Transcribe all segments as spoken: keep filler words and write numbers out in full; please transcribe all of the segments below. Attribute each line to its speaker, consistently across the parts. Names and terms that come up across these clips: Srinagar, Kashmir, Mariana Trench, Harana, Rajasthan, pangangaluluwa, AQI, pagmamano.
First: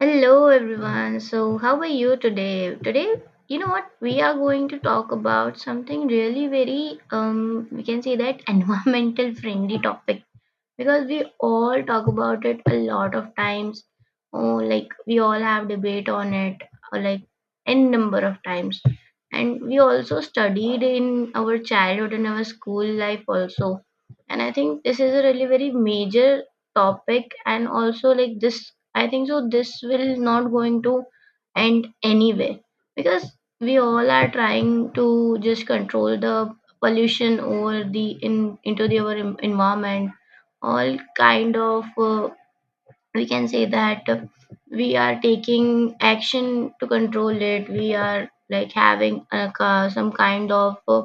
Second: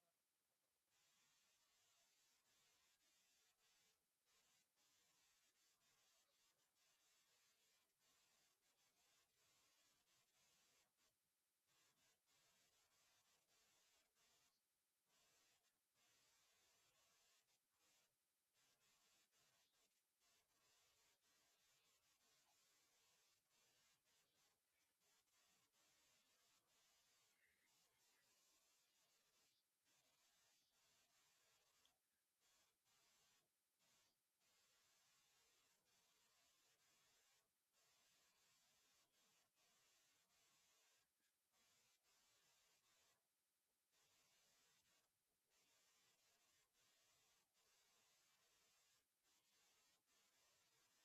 Speaker 1: Hello everyone. So, how are you today? Today, you know what? We are going to talk about something really very um we can say that environmental friendly topic because we all talk about it a lot of times oh like we all have debate on it or like n number of times. And we also studied in our childhood and our school life also. And I think this is a really very major topic and also like this I think so this will not going to end anyway because we all are trying to just control the pollution over the in into the our en- environment. All kind of uh, we can say that uh, we are taking action to control it. We are like having a, ca- some kind of uh,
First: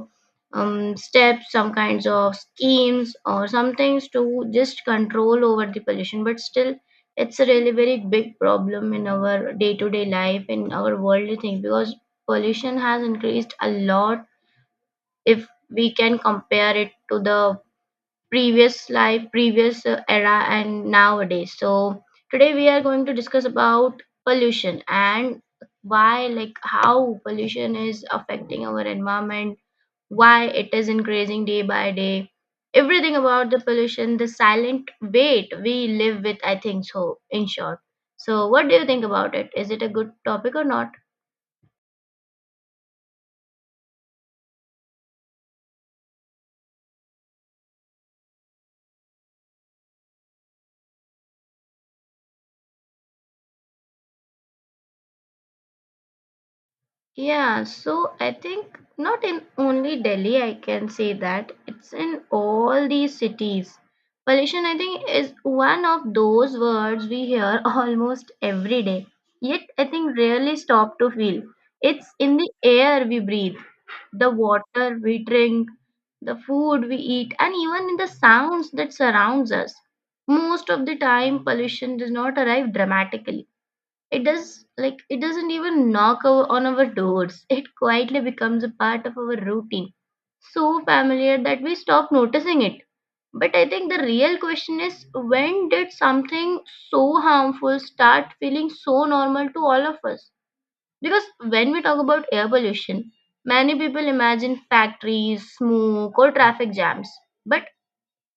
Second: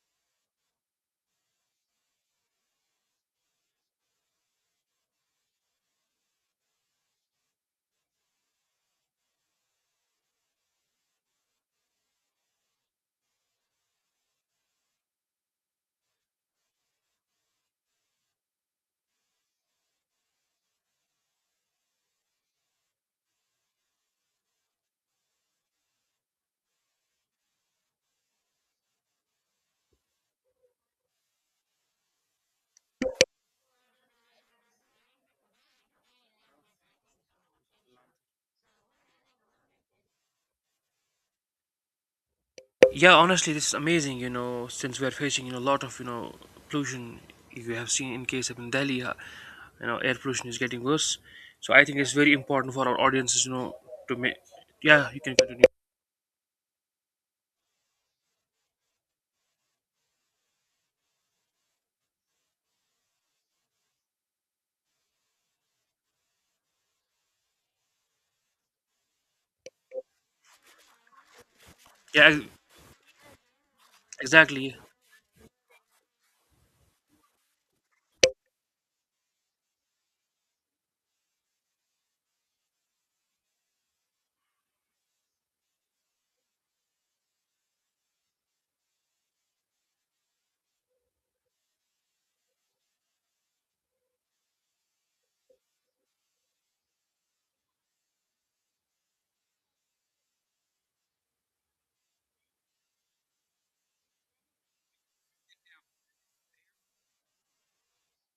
Speaker 1: um, steps, some kinds of schemes or some things to just control over the pollution, but still it's a really very big problem in our day-to-day life, in our worldly thing, because pollution has increased a lot if we can compare it to the previous life, previous uh, era, and nowadays. So today we are going to discuss about pollution and why, like, how pollution is affecting our environment, why it is increasing day by day, everything about the pollution, the silent weight we live with. I think so. In short, so what do you think about it? Is it a good topic or not?
Speaker 2: Yeah, honestly, this is amazing. You know, since we are facing you know a lot of you know pollution, you have seen in case of in Delhi, uh, you know, air pollution is getting worse. So I think it's very important for our audiences, you know, to make. Yeah, you can continue.
Speaker 1: Yeah, so I think not in only Delhi, I can say that it's in all these cities. Pollution, I think, is one of those words we hear almost every day, yet I think rarely stop to feel. It's
Speaker 2: Yeah,
Speaker 1: in the air we breathe, the
Speaker 2: exactly.
Speaker 1: water we drink, the food we eat, and even in the sounds that surrounds us. Most of the time, pollution does not arrive dramatically, it does, like it doesn't even knock our, on our doors. It quietly becomes a part of our routine, so familiar that we stop noticing it. But I think the real question is when did something so harmful start feeling so normal to all of us? Because when we talk about air pollution, many people imagine factories, smoke, or traffic jams. But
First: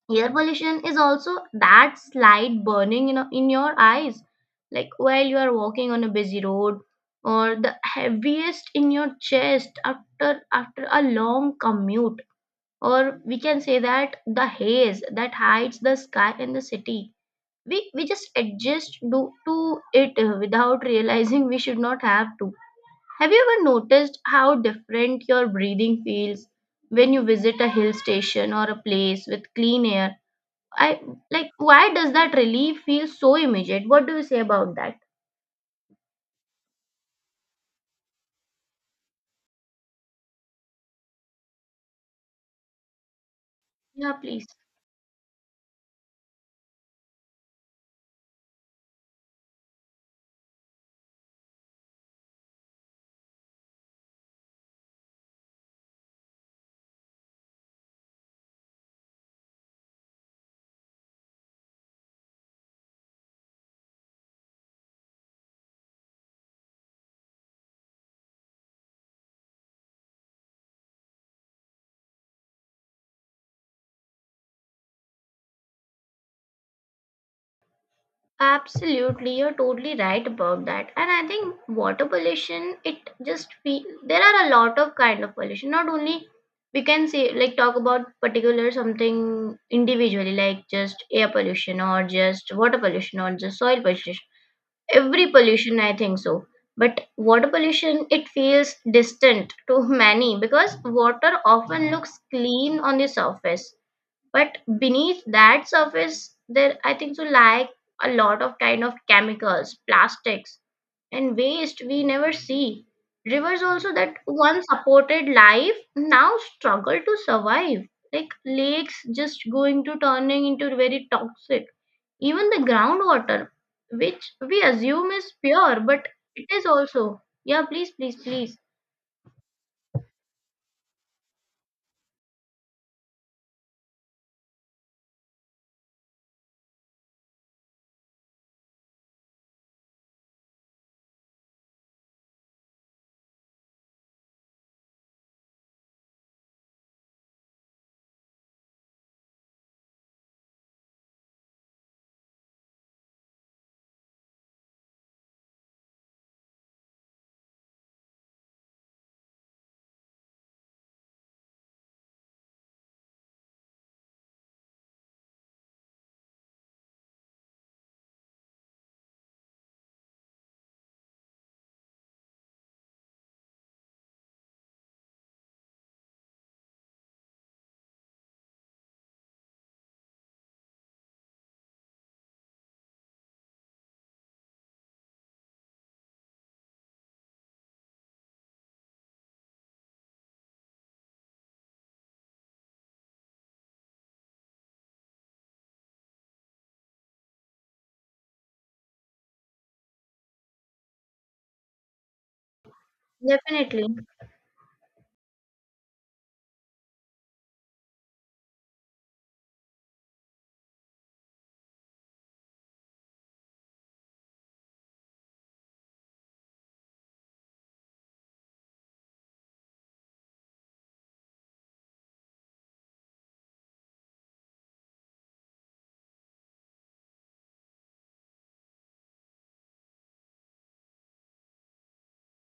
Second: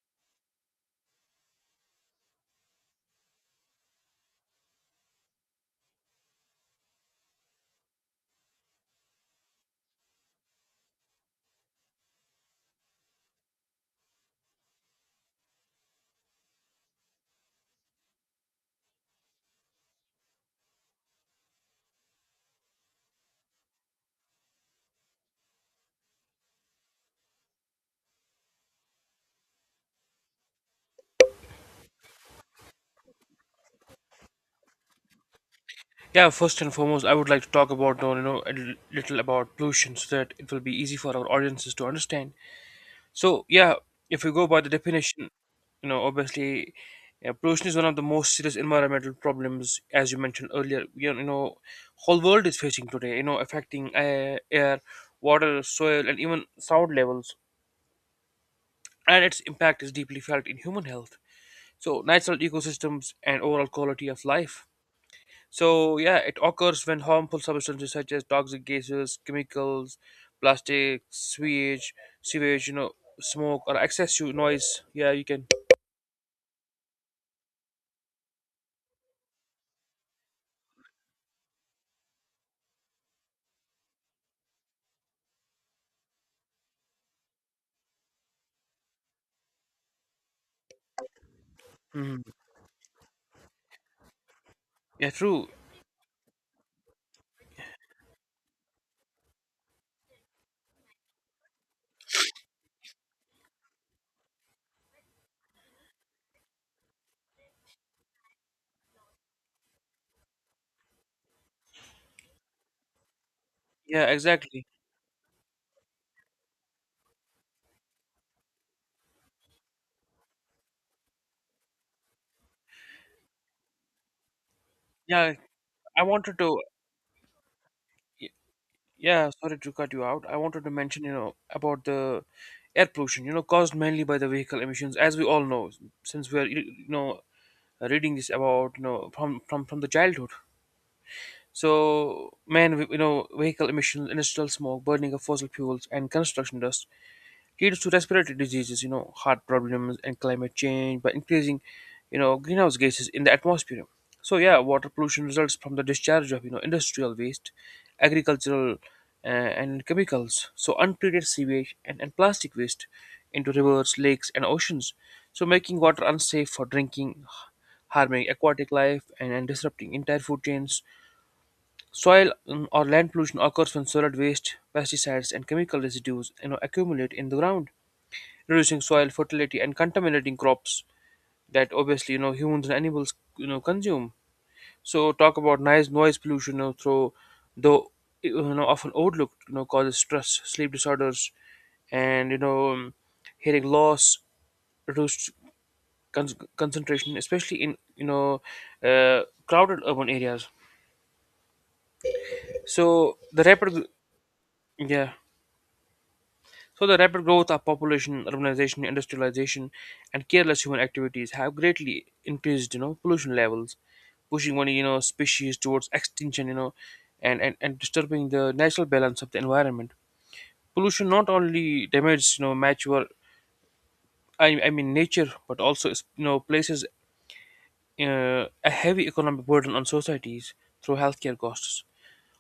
Speaker 1: air pollution is also that slight burning in, in your eyes, like while you are walking on a busy road, or the heaviest in your chest after after a long commute. Or we can say that the haze that hides the sky in the city. We we just adjust do to it uh, without realizing we should not have to. Have you ever noticed how different your breathing feels when you visit a hill station or a place with clean air? I like why does that relief feel so immediate? What do you say about that?
Speaker 2: Yeah, first and foremost, I would like to talk about you know a little about pollution so that it will be easy for our audiences to understand. So yeah,
Speaker 1: Yeah,
Speaker 2: if you go
Speaker 1: please.
Speaker 2: by the definition, you know, obviously, uh, pollution is one of the most serious environmental problems, as you mentioned earlier. You know, you know, whole world is facing today. You know, affecting air, air, water, soil, and even sound levels, and its impact is deeply felt in human health. So natural ecosystems and overall quality of life. So yeah, it occurs when harmful substances such as toxic gases, chemicals, plastic, sewage, sewage, you know, smoke or excessive noise. Yeah, you can.
Speaker 1: Absolutely, you're totally right about that. And I think water pollution, it just feel there are a lot of kind of pollution. Not only we can say like talk about particular something individually, like just air pollution or
Speaker 2: Mhm.
Speaker 1: just water pollution or just soil pollution.
Speaker 2: Yeah,
Speaker 1: Every
Speaker 2: true.
Speaker 1: pollution, I think so. But water pollution, it feels distant to many because water often looks clean on the surface. But beneath that surface, there, I think so, lie a lot of kind of chemicals, plastics, and waste we never see. Rivers also
Speaker 2: Yeah,
Speaker 1: that
Speaker 2: exactly.
Speaker 1: once supported life now struggle to survive. Like lakes just going to turning into very toxic. Even the groundwater, which we assume
Speaker 2: Yeah,
Speaker 1: is pure,
Speaker 2: I
Speaker 1: but
Speaker 2: wanted
Speaker 1: it
Speaker 2: to.
Speaker 1: is also. Yeah, please, please,
Speaker 2: y-
Speaker 1: please.
Speaker 2: Yeah, sorry to cut you out. I wanted to mention, you know, about the air pollution, You know, caused mainly by the vehicle emissions, as we all know, since we are, you know, reading this about, you know, from from from the childhood. So, man, you know, vehicle emissions, industrial smoke, burning of fossil fuels, and construction dust leads to respiratory diseases, you know, heart problems, and climate change by increasing, you know, greenhouse gases in the atmosphere. So yeah, water pollution results from the discharge of, you know, industrial waste, agricultural, uh, and chemicals. So untreated sewage and, and plastic waste into rivers, lakes, and oceans. So making water unsafe for drinking, harming aquatic life and, and disrupting entire food chains. Soil mm, or land pollution occurs when solid waste, pesticides, and chemical residues you know, accumulate in the ground, reducing soil fertility and contaminating crops that obviously you know humans and animals you know consume. So talk about noise noise pollution, you know, through though you know often overlooked, you know causes stress, sleep disorders, and you know um, hearing loss, reduced con- concentration, especially in you know uh, crowded urban areas. So the
Speaker 1: Definitely.
Speaker 2: rapid yeah. So the rapid growth of population, urbanization, industrialization, and careless human activities have greatly increased, you know, pollution levels, pushing one, you know, species towards extinction, you know, and, and, and disturbing the natural balance of the environment. Pollution not only damages, you know, mature, I, I mean, nature, but also, you know, places uh, a heavy economic burden on societies through healthcare costs,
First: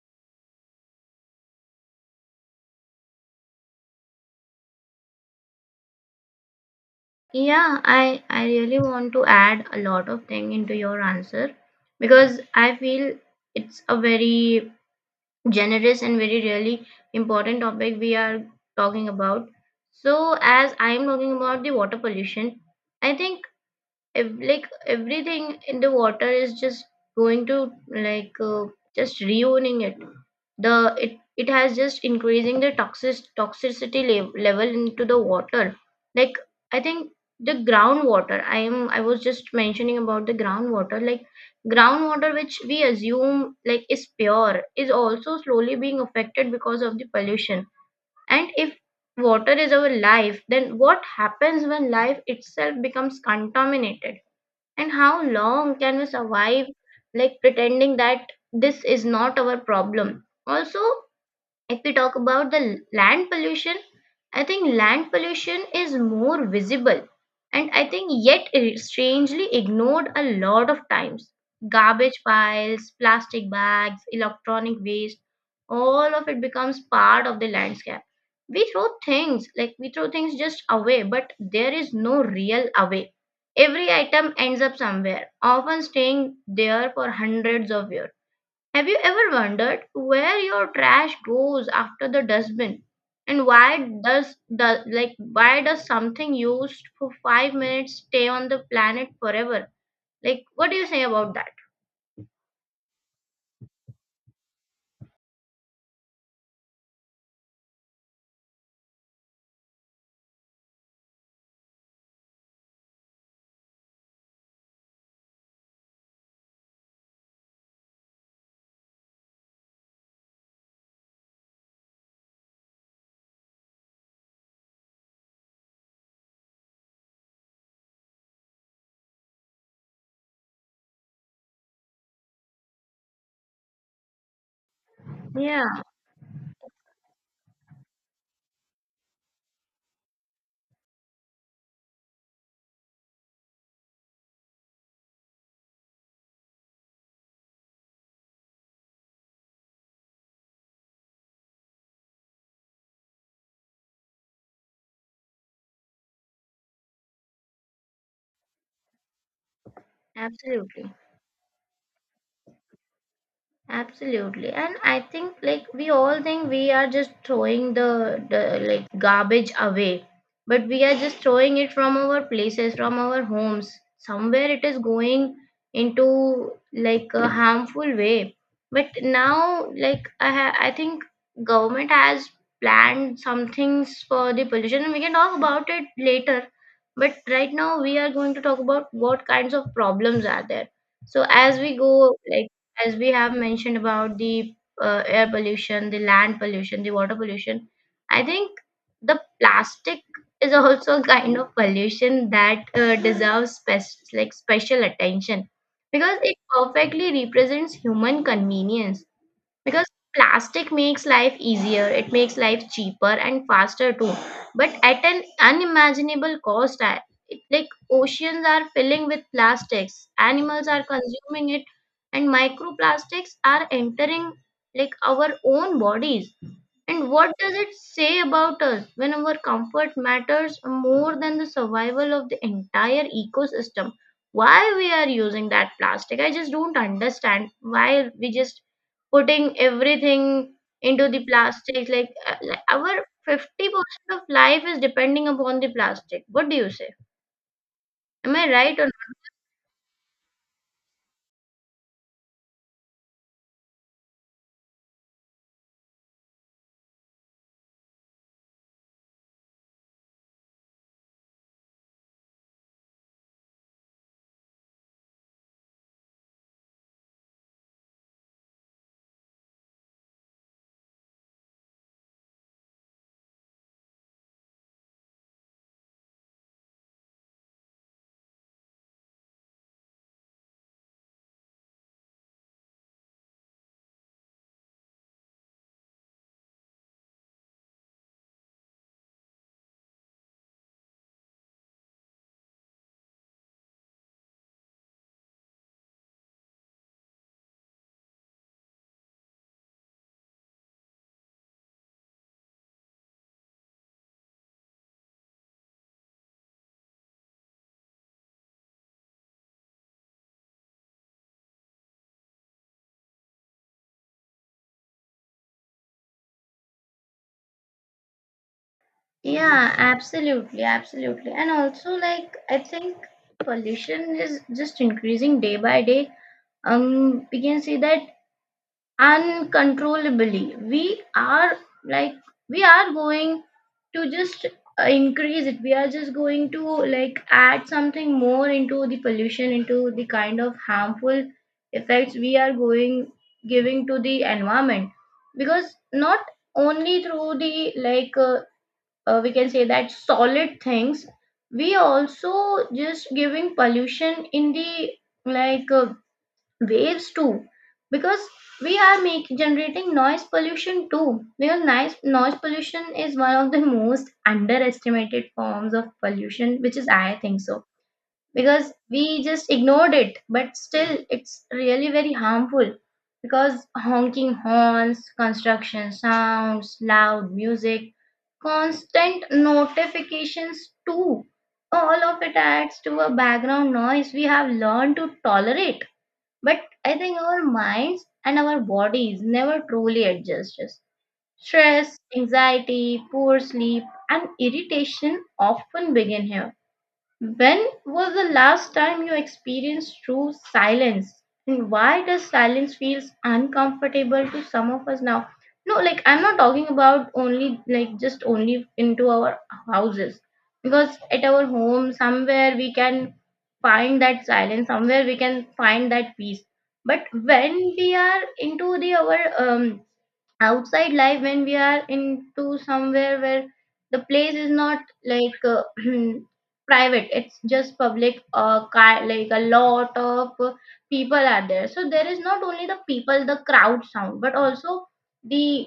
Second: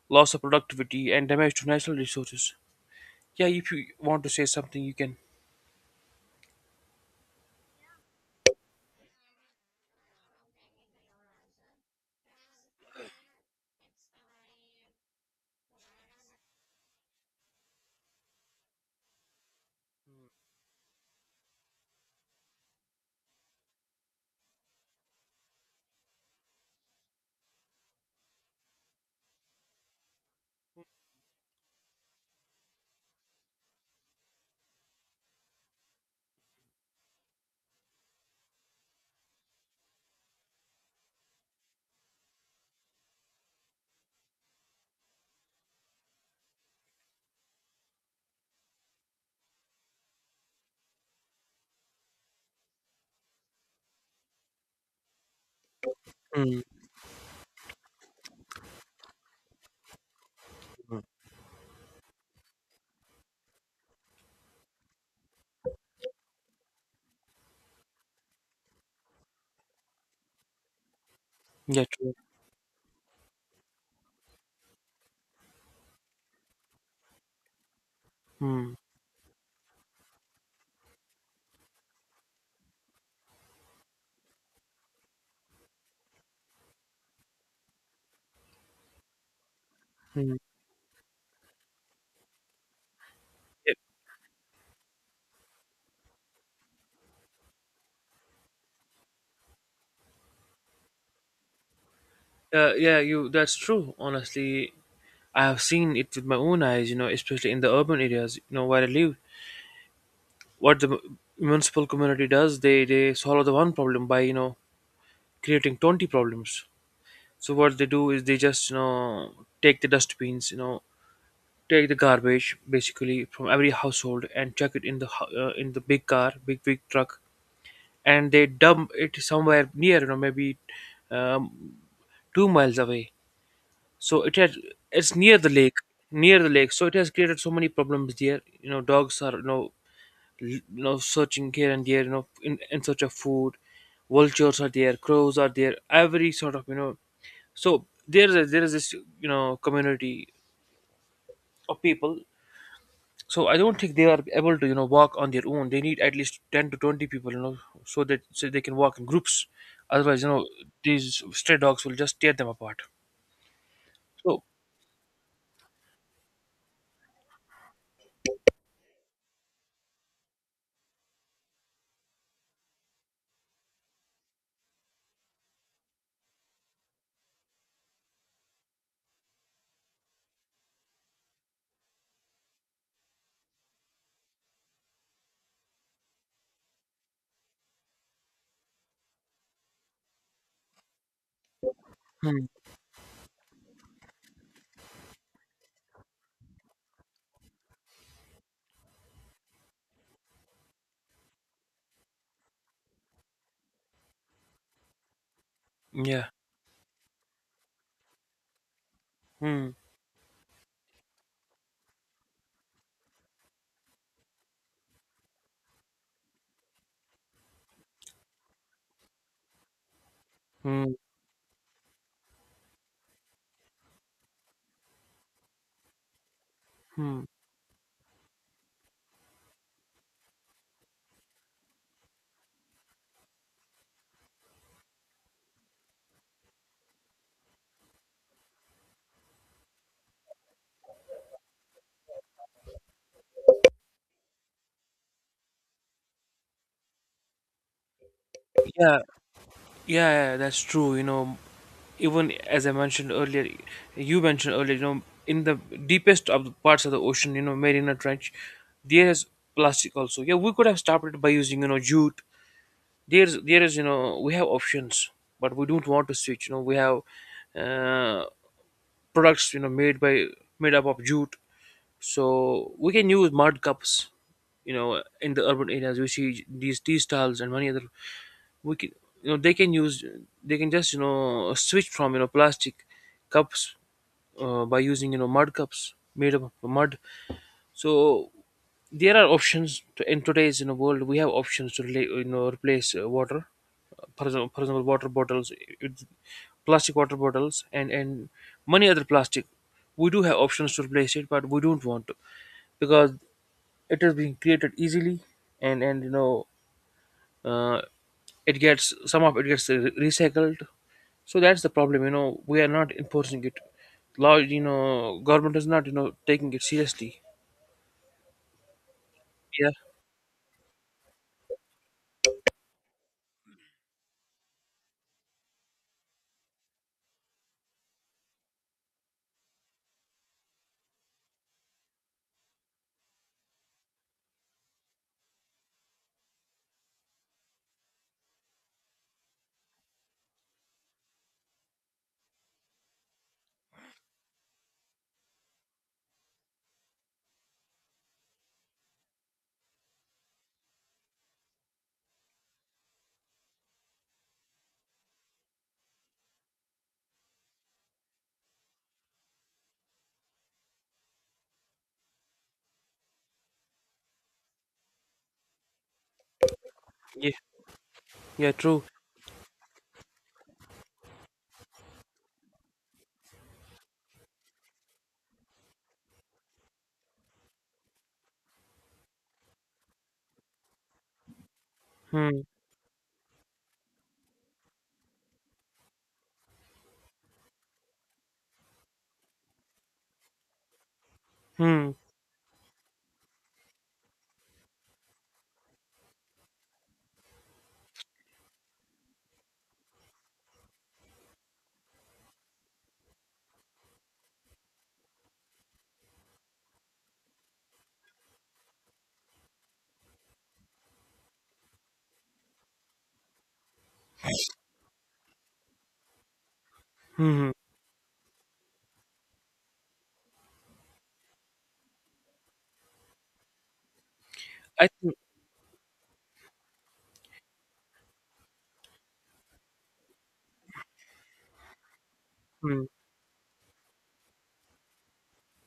Speaker 2: loss of productivity, and damage to natural resources. Yeah, if you want to say something, you can.
Speaker 1: Yeah, I I really want to add a lot of thing into your answer because I feel it's a very generous and very really important topic we are talking about. So as I am talking about the water pollution, I think ev- like everything in the water is just going to like uh, just ruining it, the it it has just increasing the toxic toxicity lev- level into the water, like I think the groundwater, i am i was just mentioning about the groundwater, like groundwater which we assume like is pure is also slowly being affected because of the pollution. And if water is our life, then what happens when life itself becomes contaminated and how long can we
Speaker 2: Mm,
Speaker 1: survive like pretending that this is not our problem? Also,
Speaker 2: mm.
Speaker 1: if we talk about the land pollution, I think land pollution is more visible and I think yet strangely ignored a lot of times.
Speaker 2: Yeah, true.
Speaker 1: Garbage piles, plastic bags, electronic waste, all of it becomes part of the landscape. We
Speaker 2: Hmm.
Speaker 1: throw things, like we throw things just away, but there is no real away. Every item ends up somewhere, often staying there for hundreds of years. Have you ever wondered
Speaker 2: Hmm.
Speaker 1: where your trash goes after the dustbin? And
Speaker 2: It,
Speaker 1: why does the like why does something used for five minutes stay on the planet forever? Like what do you say about that?
Speaker 2: uh, yeah, you. That's true. Honestly, I have seen it with my own eyes, You know, especially in the urban areas, You know where I live. What the mu- municipal community does, they they solve the one problem by you know creating twenty problems. So what they do is they just you know take the dustbins, you know, take the garbage basically from every household and chuck it in the hou- uh, in the big car, big big truck, and they dump it somewhere near. You know, maybe um, two miles away, so it has, it's near the lake
Speaker 1: Yeah,
Speaker 2: near the lake, so it has created so many problems there. you know dogs are, you know l- you know searching here and there, you know in, in search of food. Vultures are there, crows are there, every sort of, you know so there is a, there is this, you know community of people. So I don't think they are able to, you know walk on their own. They need at least ten to twenty people, you know so that so they can walk in groups, otherwise you know
Speaker 1: absolutely.
Speaker 2: these stray dogs will just tear them apart. So
Speaker 1: Absolutely. And I think like we all think we are just throwing the, the like garbage away, but we are just throwing it from our places, from our homes. Somewhere it is going into like a harmful way. But now like I ha- I think government has planned some things for the pollution and we can talk about it later. But right now we are going to talk about what kinds of problems are there. So as we go
Speaker 2: hmm,
Speaker 1: like as we have mentioned about the uh, air pollution, the land pollution, the water pollution, I think the plastic is also a kind of pollution that uh, deserves spe- like special attention because
Speaker 2: yeah
Speaker 1: it perfectly represents human convenience,
Speaker 2: hmm,
Speaker 1: because plastic makes life easier, it makes life cheaper and faster too, but at an unimaginable cost. I- it, like oceans are filling with plastics, animals are
Speaker 2: hmm,
Speaker 1: consuming it, and microplastics are entering like our own bodies. And
Speaker 2: hmm.
Speaker 1: what does it say about us when our comfort matters more than the survival of the entire ecosystem? Why we are using that plastic? I just don't understand why we just putting everything into the plastic. Like, uh, like our fifty percent of life is depending upon the plastic. What do you say? Am I
Speaker 2: Yeah,
Speaker 1: right or
Speaker 2: yeah, yeah, that's true. You know, even as I mentioned earlier, you mentioned earlier, you know, in the deepest of the parts of the ocean, you know, Mariana Trench, there is plastic also. Yeah, we could have stopped it by using, you know, jute. There's, there is, you know, we have options, but we don't want to switch. You know, we have uh, products, you know, made by made up of jute, so we can use mud cups. You know, in the urban areas, we see these tea stalls and many other we can, you know they can use, they can just, you know switch from you know plastic cups uh, by using, you know mud cups made up of mud. So there are options to, in today's, you know world, we have options to rela- you know replace uh, water, for example, for example water bottles, it- plastic water bottles and and many other plastic. We do have options to replace it, but we don't want to, because it is being created easily, and and you know uh, it gets, some of it gets re- recycled. So that's the problem, you know we are not enforcing it. Law, you know government is not, you know taking it seriously. Yeah,
Speaker 1: yeah, absolutely, absolutely. And also, like, I think pollution is just increasing day by day. Um, we can see that uncontrollably. We are like, we are going to just uh, increase it. We are just going to like add something more into the pollution, into the kind of harmful effects we are going giving to the environment. Because not only through the like uh, uh, we can say that solid things, we also just giving pollution in the like uh, waves too, because we are make generating noise pollution too, because noise, noise pollution is one of the most underestimated forms of pollution, which is I
Speaker 2: yeah,
Speaker 1: think so
Speaker 2: yeah,
Speaker 1: because
Speaker 2: true.
Speaker 1: we just ignored it but still it's really very harmful, because honking horns, construction sounds, loud music, constant notifications too, all of it
Speaker 2: Hmm.
Speaker 1: adds to a background noise we have learned to tolerate, but I think our minds and our bodies never truly adjust us.
Speaker 2: Hmm.
Speaker 1: Stress, anxiety, poor sleep and irritation often begin here. When was the last time you experienced true silence? And why does silence feels uncomfortable to some of us now? No, like I'm not talking about only like just only into our houses. Because at our home, somewhere we can find that silence, somewhere we can find that peace. But
Speaker 2: Hmm. Hmm.
Speaker 1: when we are into the our um outside life, when we are into somewhere where the place is not
Speaker 2: I think
Speaker 1: like uh, private, it's just public, uh, car, like a lot of uh, people are there, so there is not only the
Speaker 2: Hmm.
Speaker 1: people, the crowd sound, but also the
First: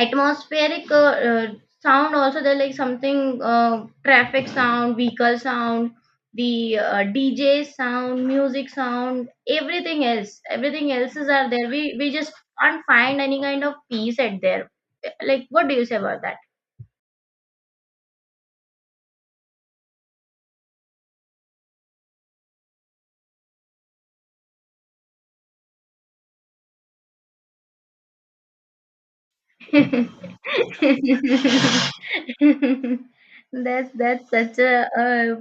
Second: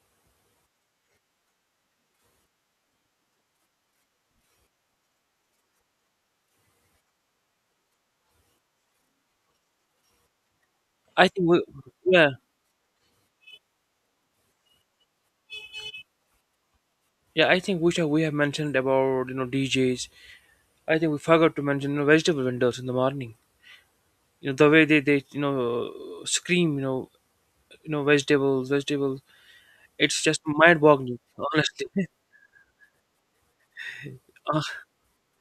Speaker 1: atmospheric uh, uh, sound also there, like something uh, traffic sound, vehicle sound, the uh, D J sound, music sound, everything else. Everything else
Speaker 2: I
Speaker 1: is
Speaker 2: think
Speaker 1: are
Speaker 2: we
Speaker 1: there. We we
Speaker 2: yeah,
Speaker 1: just can't find any kind of peace at there. Like what do you say about that?
Speaker 2: yeah. I think which we have mentioned about, you know DJs. I think we forgot to mention, you know, vegetable vendors in the morning. you know the way they they you know scream, you know you know vegetables, vegetables. It's just mind boggling honestly.
Speaker 1: that's that's such a
Speaker 2: Ah.
Speaker 1: uh,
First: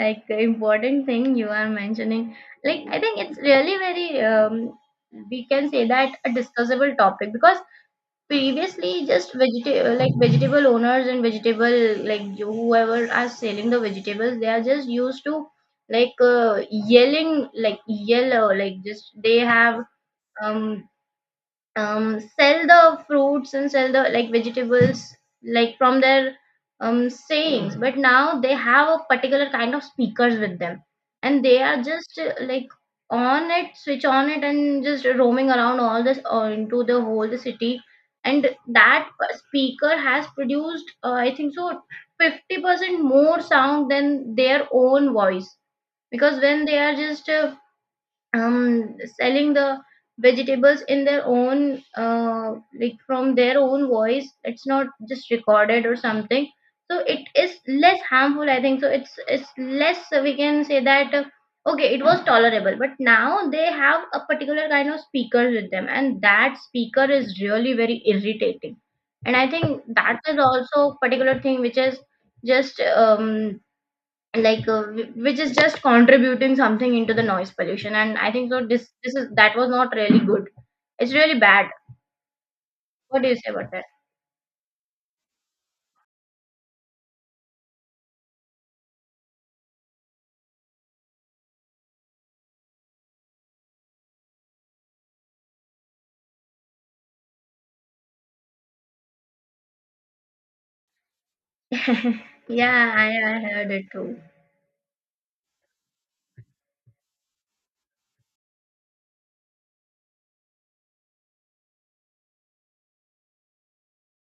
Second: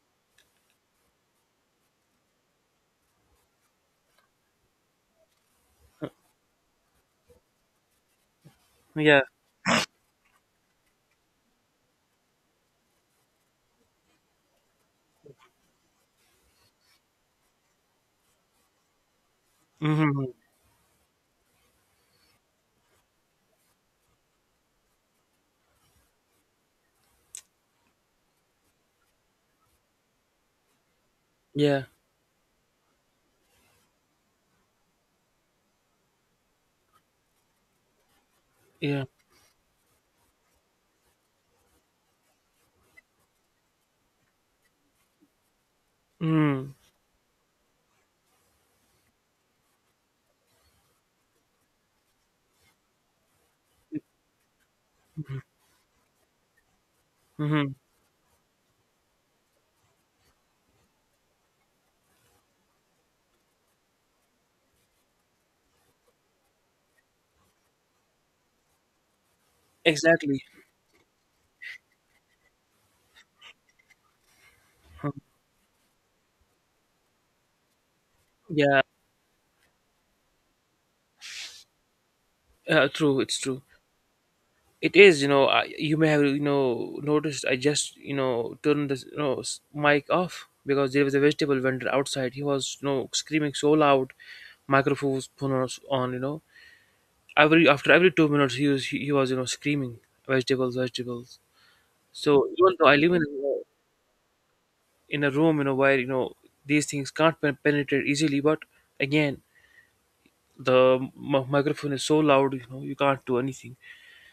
Speaker 1: like important thing you are mentioning. Like I think it's really very um, we can say that a discussable topic because previously
Speaker 2: Yeah.
Speaker 1: just vegetable like vegetable owners and vegetable like whoever are selling the vegetables they are just used to like uh, yelling, like yellow like just they have
Speaker 2: Hmm.
Speaker 1: um um, sell the fruits and sell the like vegetables like from their um, sayings. But now they have a particular kind of speakers with them and they are
Speaker 2: Yeah,
Speaker 1: just uh, like on it, switch on it and just roaming around all this or into the whole the city, and
Speaker 2: yeah.
Speaker 1: that speaker has produced uh, I think so fifty percent more sound than their own voice, because when
Speaker 2: Mm.
Speaker 1: they are just uh, um selling the vegetables in their own uh like from their own voice it's not just recorded or something. So it is
Speaker 2: Mm-hmm. Hmm.
Speaker 1: less harmful, I think so it's it's less uh, we can say that, uh, okay, it was tolerable. But now they have a particular kind of speaker with them and that speaker is really very irritating, and I think that
Speaker 2: Exactly.
Speaker 1: is also a particular thing which is just um like uh, wh- which is just contributing something into the noise pollution. And I think so
Speaker 2: Yeah,
Speaker 1: this this is that was not really good, it's really bad.
Speaker 2: uh, true.
Speaker 1: What do you
Speaker 2: It's
Speaker 1: say
Speaker 2: true.
Speaker 1: about that?
Speaker 2: It is. You know, I, you may have, you know noticed. I just, you know turned the, you know s- mic off, because there was a vegetable vendor outside. He was, you know screaming so loud, microphones was on. You know, every after every two minutes he was he, he was, you know screaming vegetables, vegetables. So even though
Speaker 1: Yeah,
Speaker 2: I
Speaker 1: i,
Speaker 2: live in
Speaker 1: I
Speaker 2: a-,
Speaker 1: heard it too.
Speaker 2: in a room, you know where, you know these things can't pen- penetrate easily, but again the m- microphone is so loud, you know you can't do anything.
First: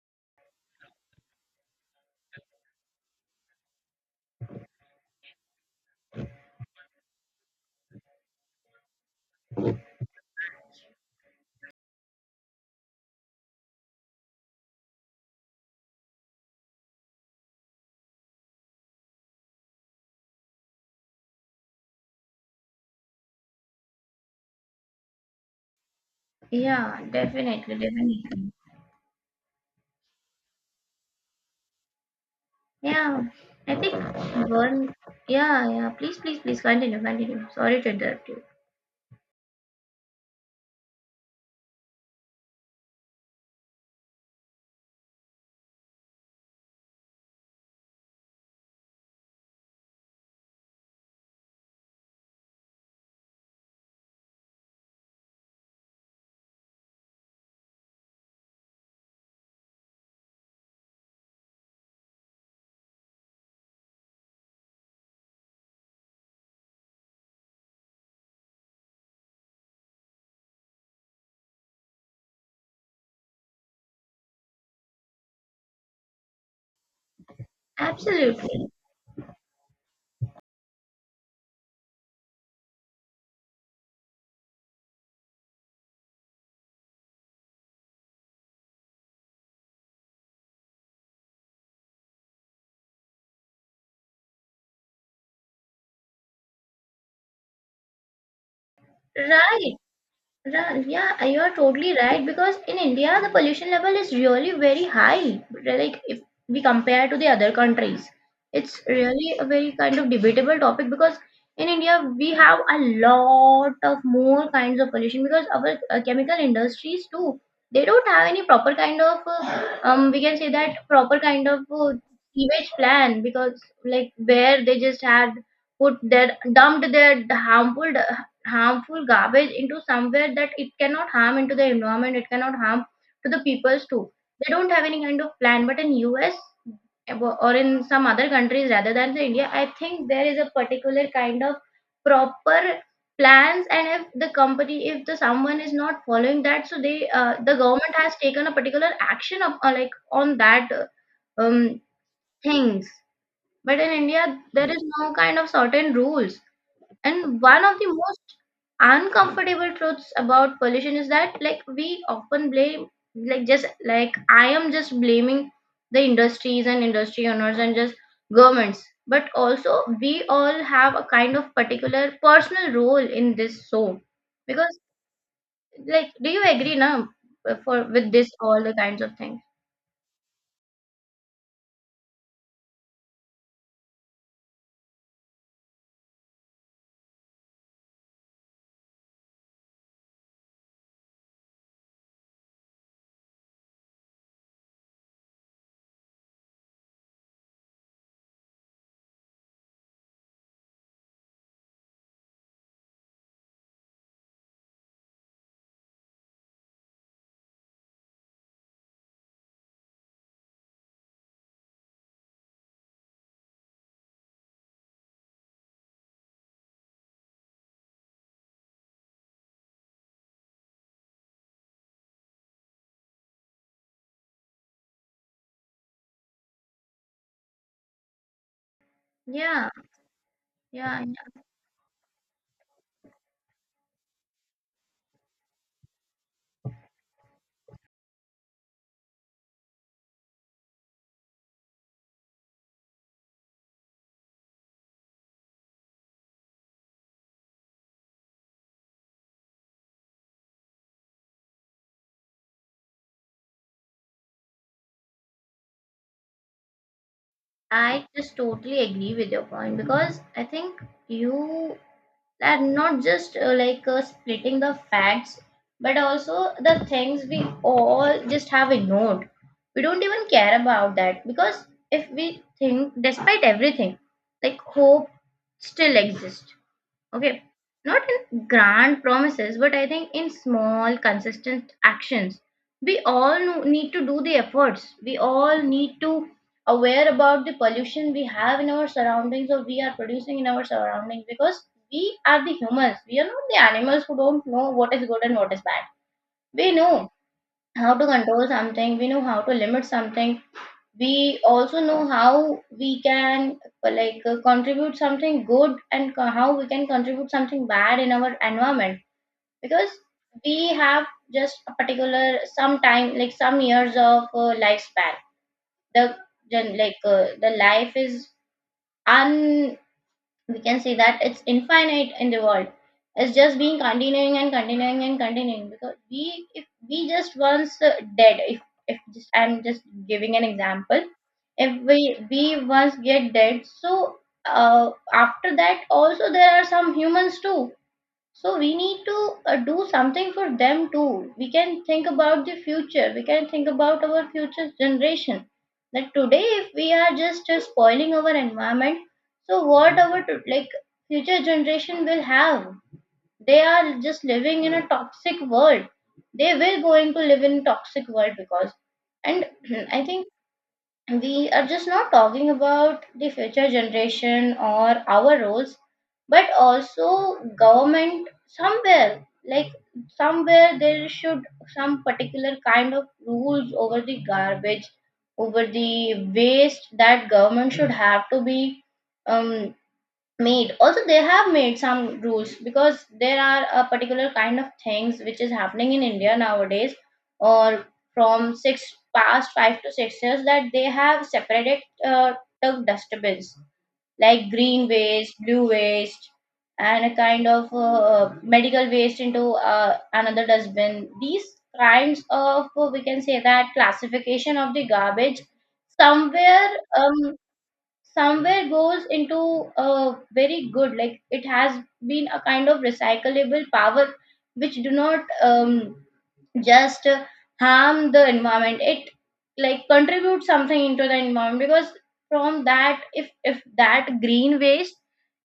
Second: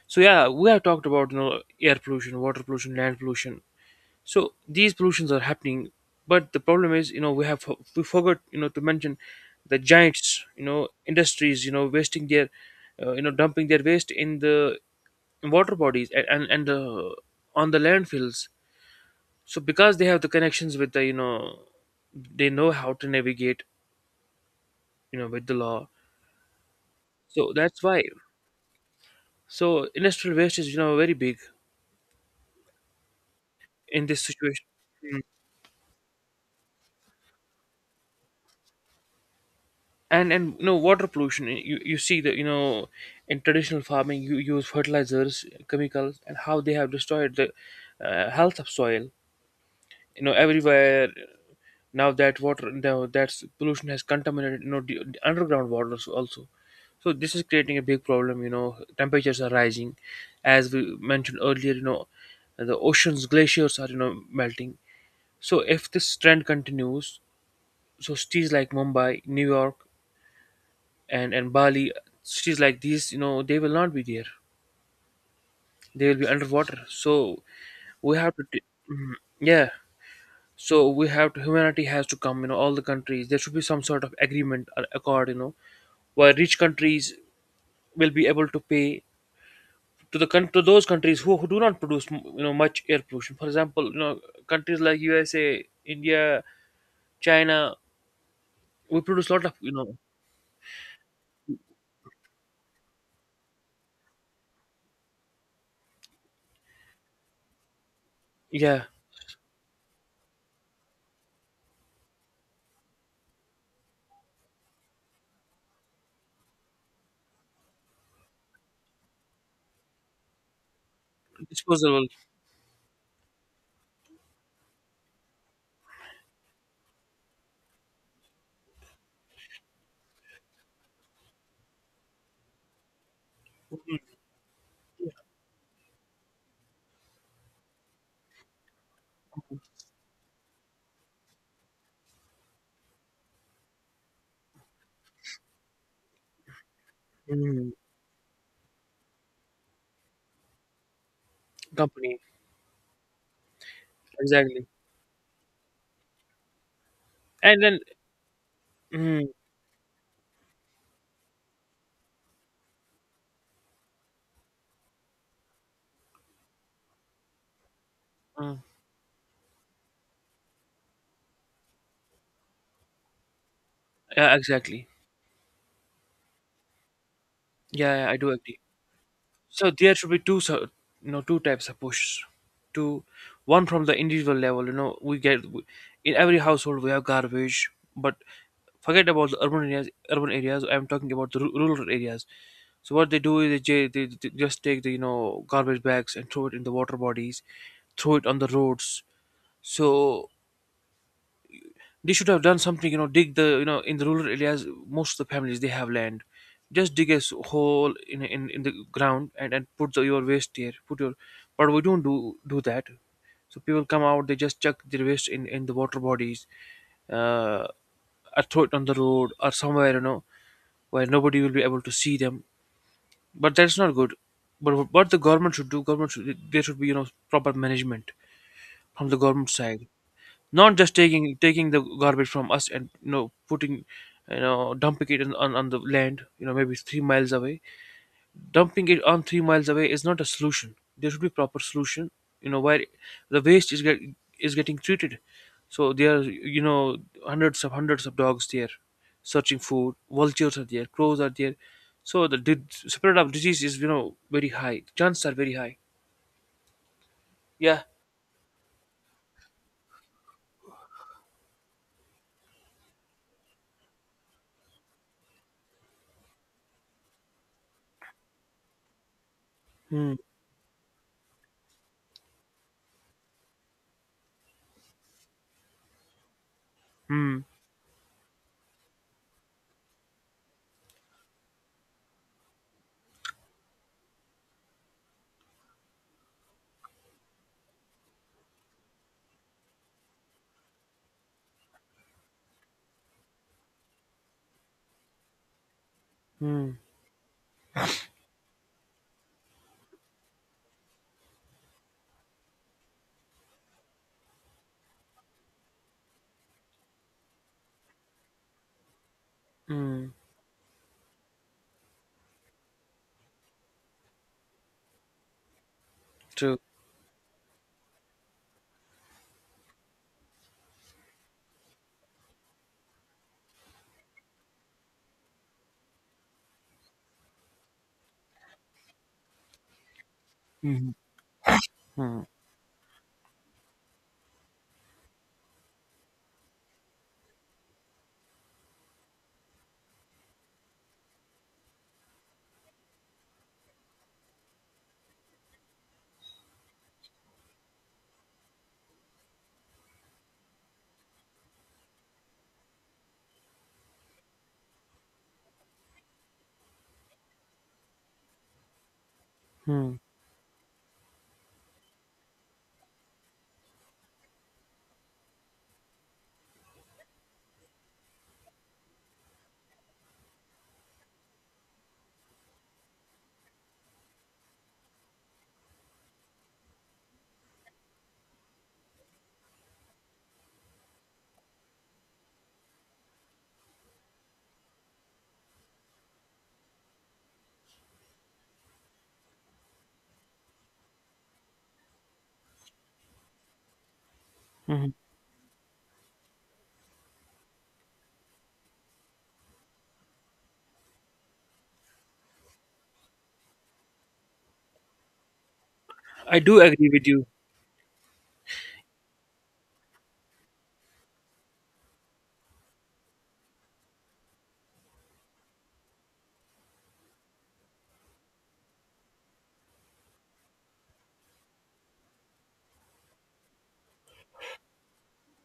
Speaker 2: So yeah, we have talked about, you know air pollution, water pollution, land pollution. So these pollutions are happening, but the problem is, you know we have, we forgot, you know to mention the giants, you know industries, you know wasting their uh, you know dumping their waste in the water bodies and and, and the, on the landfills, so because they have the connections with the, you know they know how to navigate, you know with the law.
Speaker 1: Yeah,
Speaker 2: So
Speaker 1: definitely,
Speaker 2: that's why.
Speaker 1: definitely.
Speaker 2: So industrial waste is, you know very big
Speaker 1: Yeah, I think
Speaker 2: in this situation.
Speaker 1: one.
Speaker 2: Mm.
Speaker 1: Yeah, yeah, please, please, please, continue, continue, sorry to interrupt you.
Speaker 2: And and you know water pollution. eh, You you see that, you know in traditional farming you use fertilizers, chemicals, and how they have destroyed the uh, health of soil. You know everywhere, now that water, now that pollution has contaminated, you know the, the underground waters also. So this is creating a big problem. You know temperatures are rising, as we mentioned earlier. You know the oceans, glaciers are, you know melting. So if this trend continues, so cities like Mumbai, New York, and and Bali, cities like these, you know they will not be there, they will be underwater. So we have to t-
Speaker 1: Absolutely
Speaker 2: Mhm. Yeah. So we have to, humanity has to come, you know all the countries, there should be some sort of agreement or accord, you know where rich countries will be able to pay to the coun-, to those countries who, who do not produce m- you know much air pollution, for example, you know countries like USA, India, China, we produce a lot of, you
Speaker 1: right.
Speaker 2: know
Speaker 1: Ra- Yeah, you are totally right because in India the pollution level is really very high. Like if we compare to the other countries, it's
Speaker 2: yeah.
Speaker 1: really a very kind of debatable topic, because in India we have a lot of more kinds of pollution because our uh, chemical industries too, they don't have any proper kind of uh, um we can say that proper kind of uh,
Speaker 2: Disposable.
Speaker 1: sewage plan. Because like where they just had put their, dumped their harmful, harmful garbage into somewhere that it cannot harm into the environment, it cannot harm to the peoples too. They don't have any kind of plan. But in US or in some other countries rather than the India, I think there is a particular kind of proper plans, and if the company, if the someone is not following that, so they uh, the
Speaker 2: Mm.
Speaker 1: government has taken a particular action of, uh, like on that uh, um
Speaker 2: Companies.
Speaker 1: things. But in India
Speaker 2: Exactly.
Speaker 1: there is no kind of certain rules. And
Speaker 2: And
Speaker 1: one of
Speaker 2: then,
Speaker 1: the most
Speaker 2: mm,
Speaker 1: uncomfortable truths about pollution is that, like, we often blame, like, just like I am just blaming the industries and industry owners and just
Speaker 2: mm,
Speaker 1: governments, but also we all have a kind of particular personal role in this. So,
Speaker 2: yeah,
Speaker 1: because,
Speaker 2: exactly.
Speaker 1: like, do you agree now for
Speaker 2: Yeah, yeah,
Speaker 1: with
Speaker 2: I do
Speaker 1: this
Speaker 2: agree.
Speaker 1: all the kinds of things?
Speaker 2: So there should be two, so, you know, two types of push. Two, one from the individual level. You know, we get, in every household we have garbage, but forget about the urban areas. Urban areas, I'm talking about the ru- rural areas. So what they do is, they, ju- they, they just take the, you know garbage bags and throw it in the water bodies, throw it on the roads. So they should have done something. you know, dig the, you know, in the rural areas, most of the families, they have land. Just dig a s- hole in, in, in the ground, and, and put the, your waste there. Put your, but we don't do, do that. So people come out, they just chuck their waste in, in the water bodies, uh, or throw it on the road or somewhere, you know, where nobody will be able to see them. But that's not good. But what the government should do, government should, there should be, you know, proper management from the government
Speaker 1: Yeah,
Speaker 2: side, not just
Speaker 1: yeah.
Speaker 2: taking taking the garbage from us and you know putting, you know dumping it in, on, on the land, you know maybe three miles away. Dumping it on three miles away is not a solution. There should be proper solution, you know where the waste is get, is getting treated. So there are, you know hundreds of hundreds of dogs there searching food. Vultures are there, crows are there. So the di- spread of disease is, you know very high. Chances are very high. Yeah.
Speaker 1: I just totally agree with your point, because I think you are not just uh, like uh, splitting the facts, but also the things we all just have ignored. We don't
Speaker 2: Hmm.
Speaker 1: even care about that, because if we think, despite everything, like, hope still exists. Okay,
Speaker 2: Hmm.
Speaker 1: not in grand promises, but I think in small, consistent actions. We all no- need to do the efforts. We all need to aware about the pollution we have in our surroundings or we are producing in our surroundings, because we are the humans. We are not the animals who don't know what is good and what is bad.
Speaker 2: Hmm.
Speaker 1: We know how to control something. We know how to limit something. We also know how we can uh, like uh, contribute something good and co- how we can contribute something bad in our environment. Because
Speaker 2: Hmm.
Speaker 1: we have just a particular some time like some years of uh, lifespan. The
Speaker 2: True.
Speaker 1: gen- like uh, the life is, we can see that it's infinite in the world. It's just being continuing and continuing and continuing, because we, if we just once uh, dead, if if just I'm just giving an
Speaker 2: Hmm.
Speaker 1: example, if we,
Speaker 2: Hmm.
Speaker 1: we once get dead, so uh, after that also there are some humans too. So we need to uh, do something for them too. We can think about the future. We can think about our future generation. That today, if we are just uh, spoiling our environment, so what our t- like future generation will have? They are just living in a toxic world. They will going to live in toxic world because, and
Speaker 2: Hmm.
Speaker 1: I think we are just not talking about the future generation or our roles, but also government somewhere, like somewhere there should some particular kind of rules over the garbage, over the waste, that government should have to be um, made. Also they have made some rules, because there are a particular kind of things which is happening in India nowadays, or from six, past five to six years, that they have separated uh, the dustbins, like green
Speaker 2: Mhm.
Speaker 1: waste, blue waste, and a kind of uh, medical waste into uh, another dustbin. These kinds of uh, we can say that classification of the garbage
Speaker 2: I do
Speaker 1: somewhere
Speaker 2: agree with
Speaker 1: um,
Speaker 2: you.
Speaker 1: somewhere goes into a very good, like, it has been a kind of recyclable power which do not um, just uh, harm the environment, it like contributes something into the environment. Because from that, if if that green waste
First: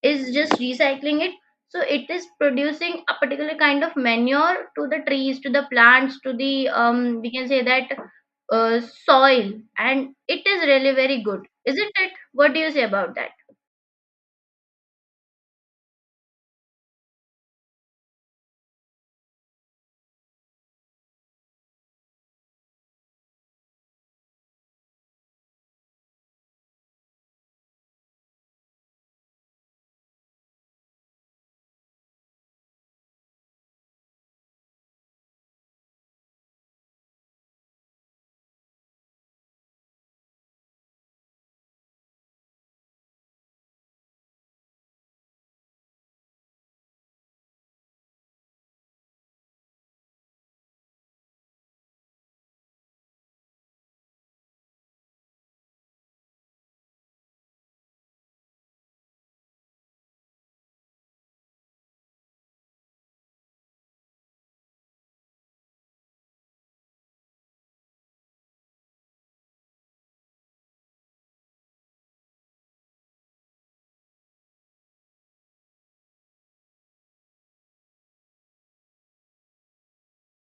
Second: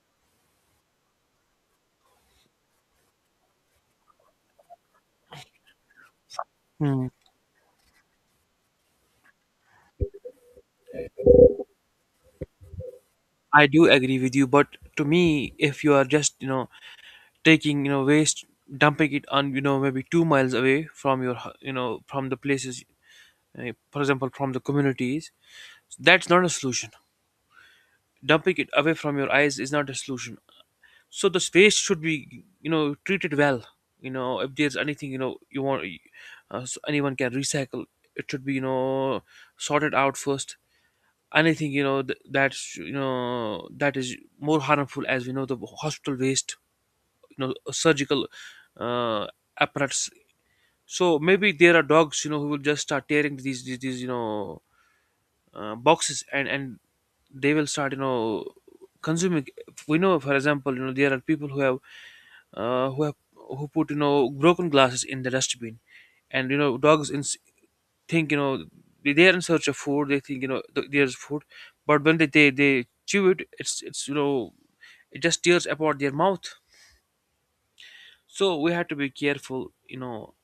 Speaker 1: is just recycling it, so it is producing a particular kind of manure to the trees, to the plants, to the,
Speaker 2: Mhm.
Speaker 1: um we can say that uh, soil. And it is really very good, isn't it? What do you say about that?
Speaker 2: I do agree with you, but to me, if you are just, you know taking, you know waste, dumping it on, you know maybe two miles away from your, hu- you know from the places, uh, for example, from the communities, that's not a solution. Dumping it away from your eyes is not a solution. So the space should be, you know treated well. You know if there's anything you know you want, uh, s anyone can recycle. It should be, you know sorted out first. Anything, you know th- that's you know that is more harmful, as we know, the hospital waste, you know surgical, uh, apparatus. So maybe there are dogs, you know who will just start tearing these these, these, you know uh, boxes, and and they will start, you know consuming. We know, for example, you know there are people who have, uh, who have who put, you know broken glasses in the dustbin. And, you know dogs in, think, you know they- they're in search of food. They think, you know th- there's food. But when they, they they chew it, it's it's you know it just tears apart their mouth. So we have to be careful, you know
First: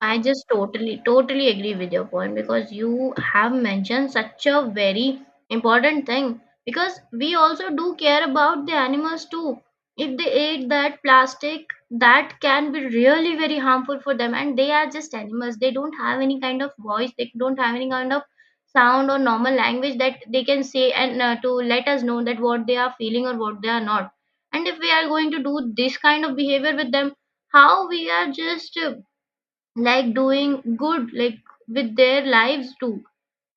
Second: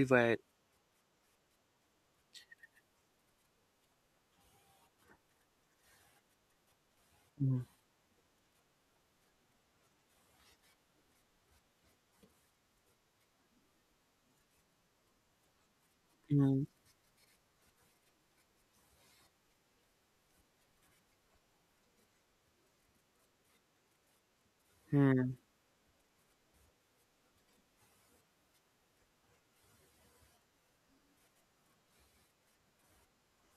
Speaker 1: I just totally, totally agree with your point because you have mentioned such a very important thing, because we
Speaker 2: Mhm.
Speaker 1: also do care about the animals too. If they ate that plastic, that can be really very harmful for them, and they are just animals. They don't have any kind
Speaker 2: Mhm.
Speaker 1: of voice, they don't have any kind of sound or normal language that they can say and uh, to let us know that what they are feeling or what they are not. And if we are going
Speaker 2: Hmm.
Speaker 1: to do this kind of behavior with them, how we are just uh, like doing good, like, with their lives too.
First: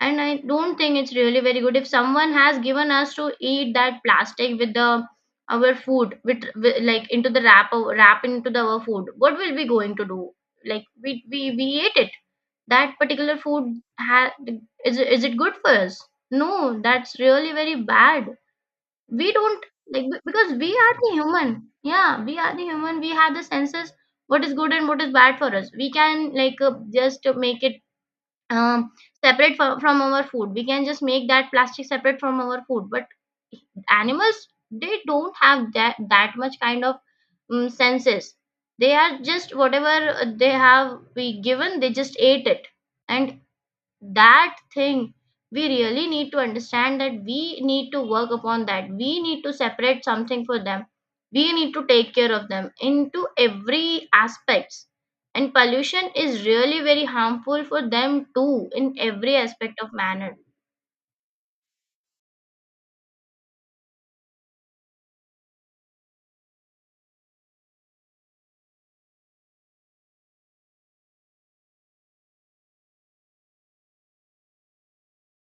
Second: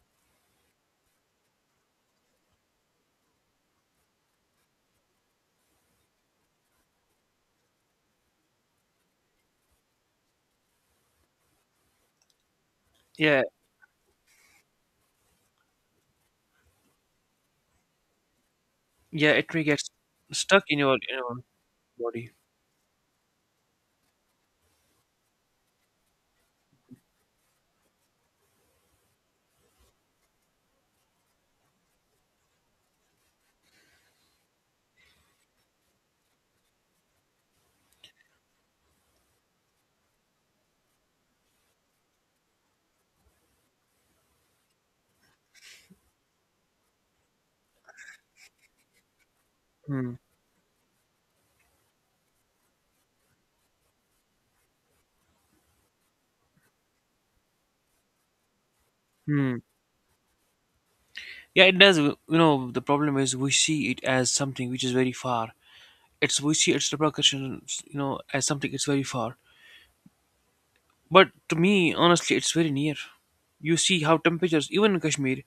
Speaker 1: And I don't think it's really very good if someone has given us to eat that plastic with the our food, with, with like into the wrap wrap into the, our food, what will we going to do? Like we we, we ate it, that particular
Speaker 2: Yeah.
Speaker 1: food ha- is, it- is it good for us? No, that's really very bad.
Speaker 2: Yeah,
Speaker 1: We
Speaker 2: it may
Speaker 1: don't,
Speaker 2: get
Speaker 1: like, be- because
Speaker 2: stuck
Speaker 1: we
Speaker 2: in your,
Speaker 1: are the
Speaker 2: in your
Speaker 1: human, yeah,
Speaker 2: body.
Speaker 1: we are the human, we have the senses what is good and what is bad for us. We can like uh, just uh, make it um separate for, from our food, we can just make that plastic separate from our food. But animals, they don't have that that much kind of um, senses. They are just whatever uh, they have we given, they just ate it. And that thing, we really need to understand, that we need to work upon that, we need to separate
Speaker 2: Hmm.
Speaker 1: something for them. We need to take care of them into every aspects. And pollution is really very harmful for them too in every
Speaker 2: Hmm.
Speaker 1: aspect of manner.
Speaker 2: Yeah, it does. You know the problem is we see it as something which is very far. It's we see its repercussions, you know as something, it's very far. But to me, honestly, it's very near. You see how temperatures, even in Kashmir,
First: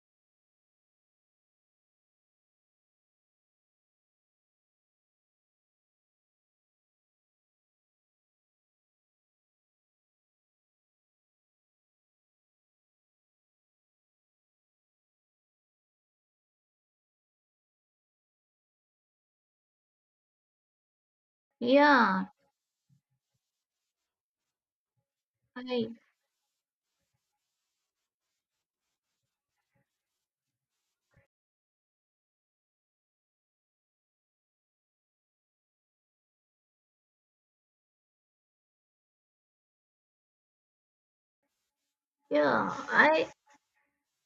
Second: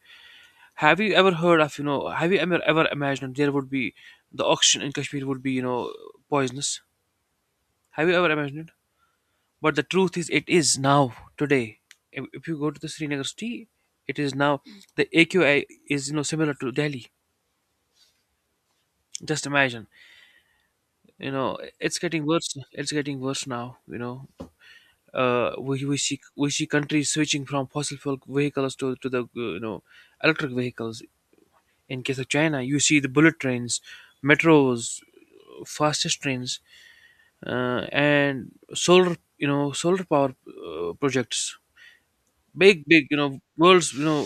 Speaker 2: have you ever heard of, you know, have you ever, ever imagined there would be, the oxygen in Kashmir would be, you know, poisonous? Have you ever imagined it? But the truth is, it is now, today. If, if you go to the Srinagar city, it is now, the A Q I is, you know, similar to Delhi. Just imagine, you know, it's
Speaker 1: yeah
Speaker 2: getting worse. It's getting worse now, you know. uh, we,
Speaker 1: i
Speaker 2: we see we see countries switching from fossil fuel vehicles to, to the, uh, you know electric vehicles. In case of China, you see the bullet trains, metros, fastest trains, uh, and solar, you know solar power, uh, projects.
Speaker 1: yeah
Speaker 2: Big big, you
Speaker 1: i
Speaker 2: know world's you know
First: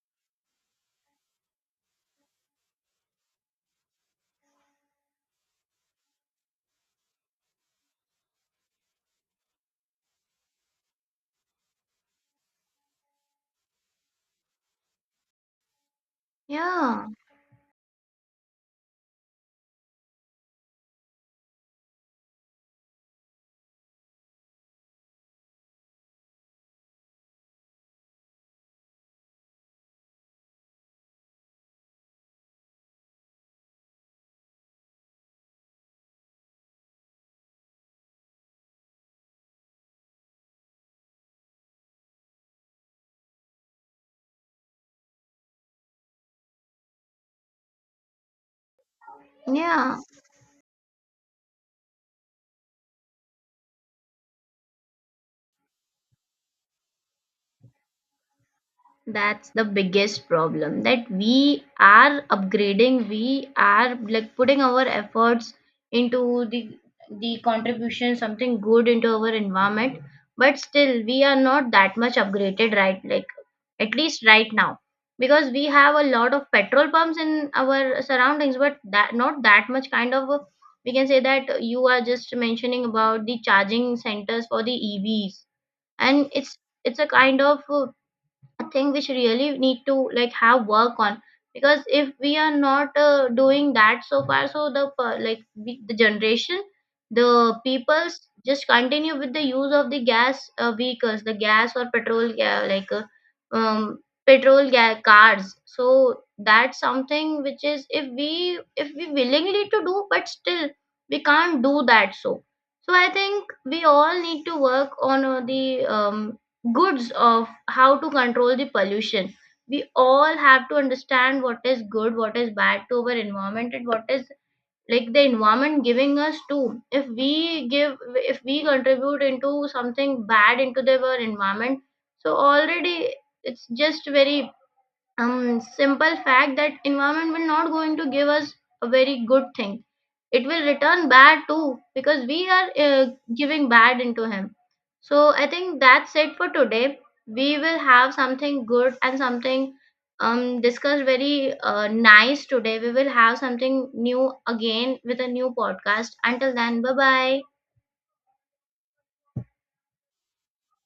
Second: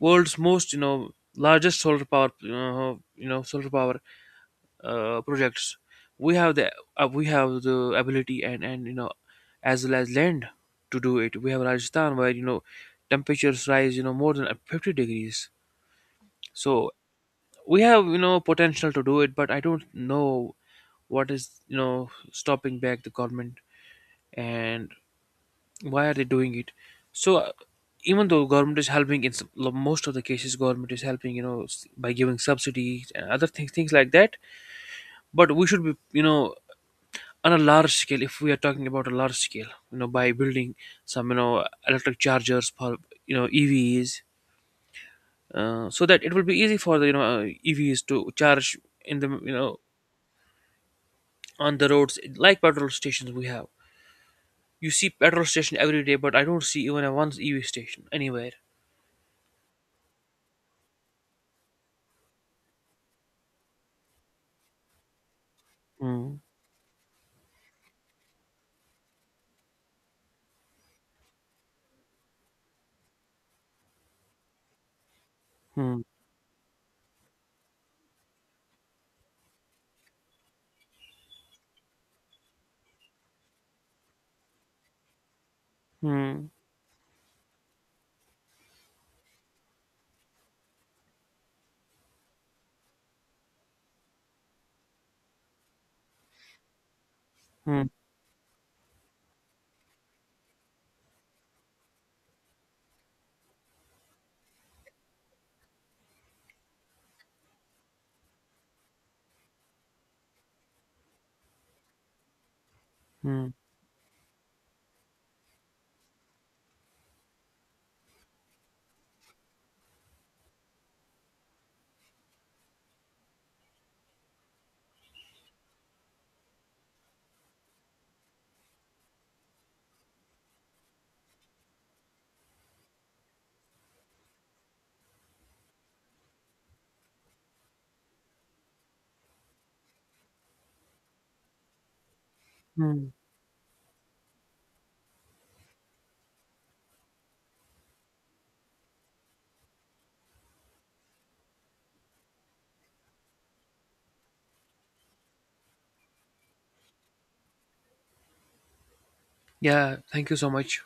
Speaker 2: world's most, you know largest solar power, you know, you know solar power, uh, projects. We have the, uh, we have the ability and and, you know as well as land to do it. We have Rajasthan, where, you know temperatures rise, you know more than fifty degrees. So
Speaker 1: Yeah,
Speaker 2: we have, you know potential to do it, but I don't know what is, you know stopping back the government, and why are they doing it. So uh, even though government is helping in, some- lo- most of the cases, government is helping, you know s- by giving subsidies and other things things like that. But we should be, you know on a large scale. If we are talking about a large scale, you know by building some, you know electric chargers for, you know E Vs, uh, so that it will be easy for the, you know uh, E Vs to charge in the you know
Speaker 1: yeah.
Speaker 2: on the roads, like petrol stations we have. You see petrol station every day, but I don't see even a one E V station anywhere.
Speaker 1: That's the biggest problem that we are upgrading, we are like putting our efforts
Speaker 2: Hmm.
Speaker 1: into the the contribution, something good into our environment, but still we are not that much upgraded right, like, at least right now. Because we have
Speaker 2: Hmm.
Speaker 1: a lot of petrol pumps in our surroundings, but that not that much kind of a- we can say that, you are just mentioning about the charging centers for the E Vs. And
Speaker 2: Hmm.
Speaker 1: it's it's a kind of uh, a thing which really need to like have work on, because if we are not uh, doing that so far, so the per- like we, the generation, the
Speaker 2: Hmm.
Speaker 1: peoples just continue with the use of the gas uh, vehicles, the gas or petrol ga- like uh, um, petrol ga- cars. So that's something which is, if we, if we willingly to do, but still we can't do that. So, so I think
Speaker 2: Hmm.
Speaker 1: we all need to work on uh, the um, goods of how to control the pollution. We all have to understand what is good, what is bad to our environment, and what is like the environment giving us too. If we give, if we contribute into something bad into the our environment, so already, it's just very um simple fact that environment will not going to give us a very good thing. It will return bad too, because we are uh,
Speaker 2: Hmm.
Speaker 1: giving bad into him. So I think that's it for today. We will have something good and something um discussed very uh, nice today. We will have something new again with a new podcast. Until then, bye bye.
Speaker 2: Yeah, thank you so much.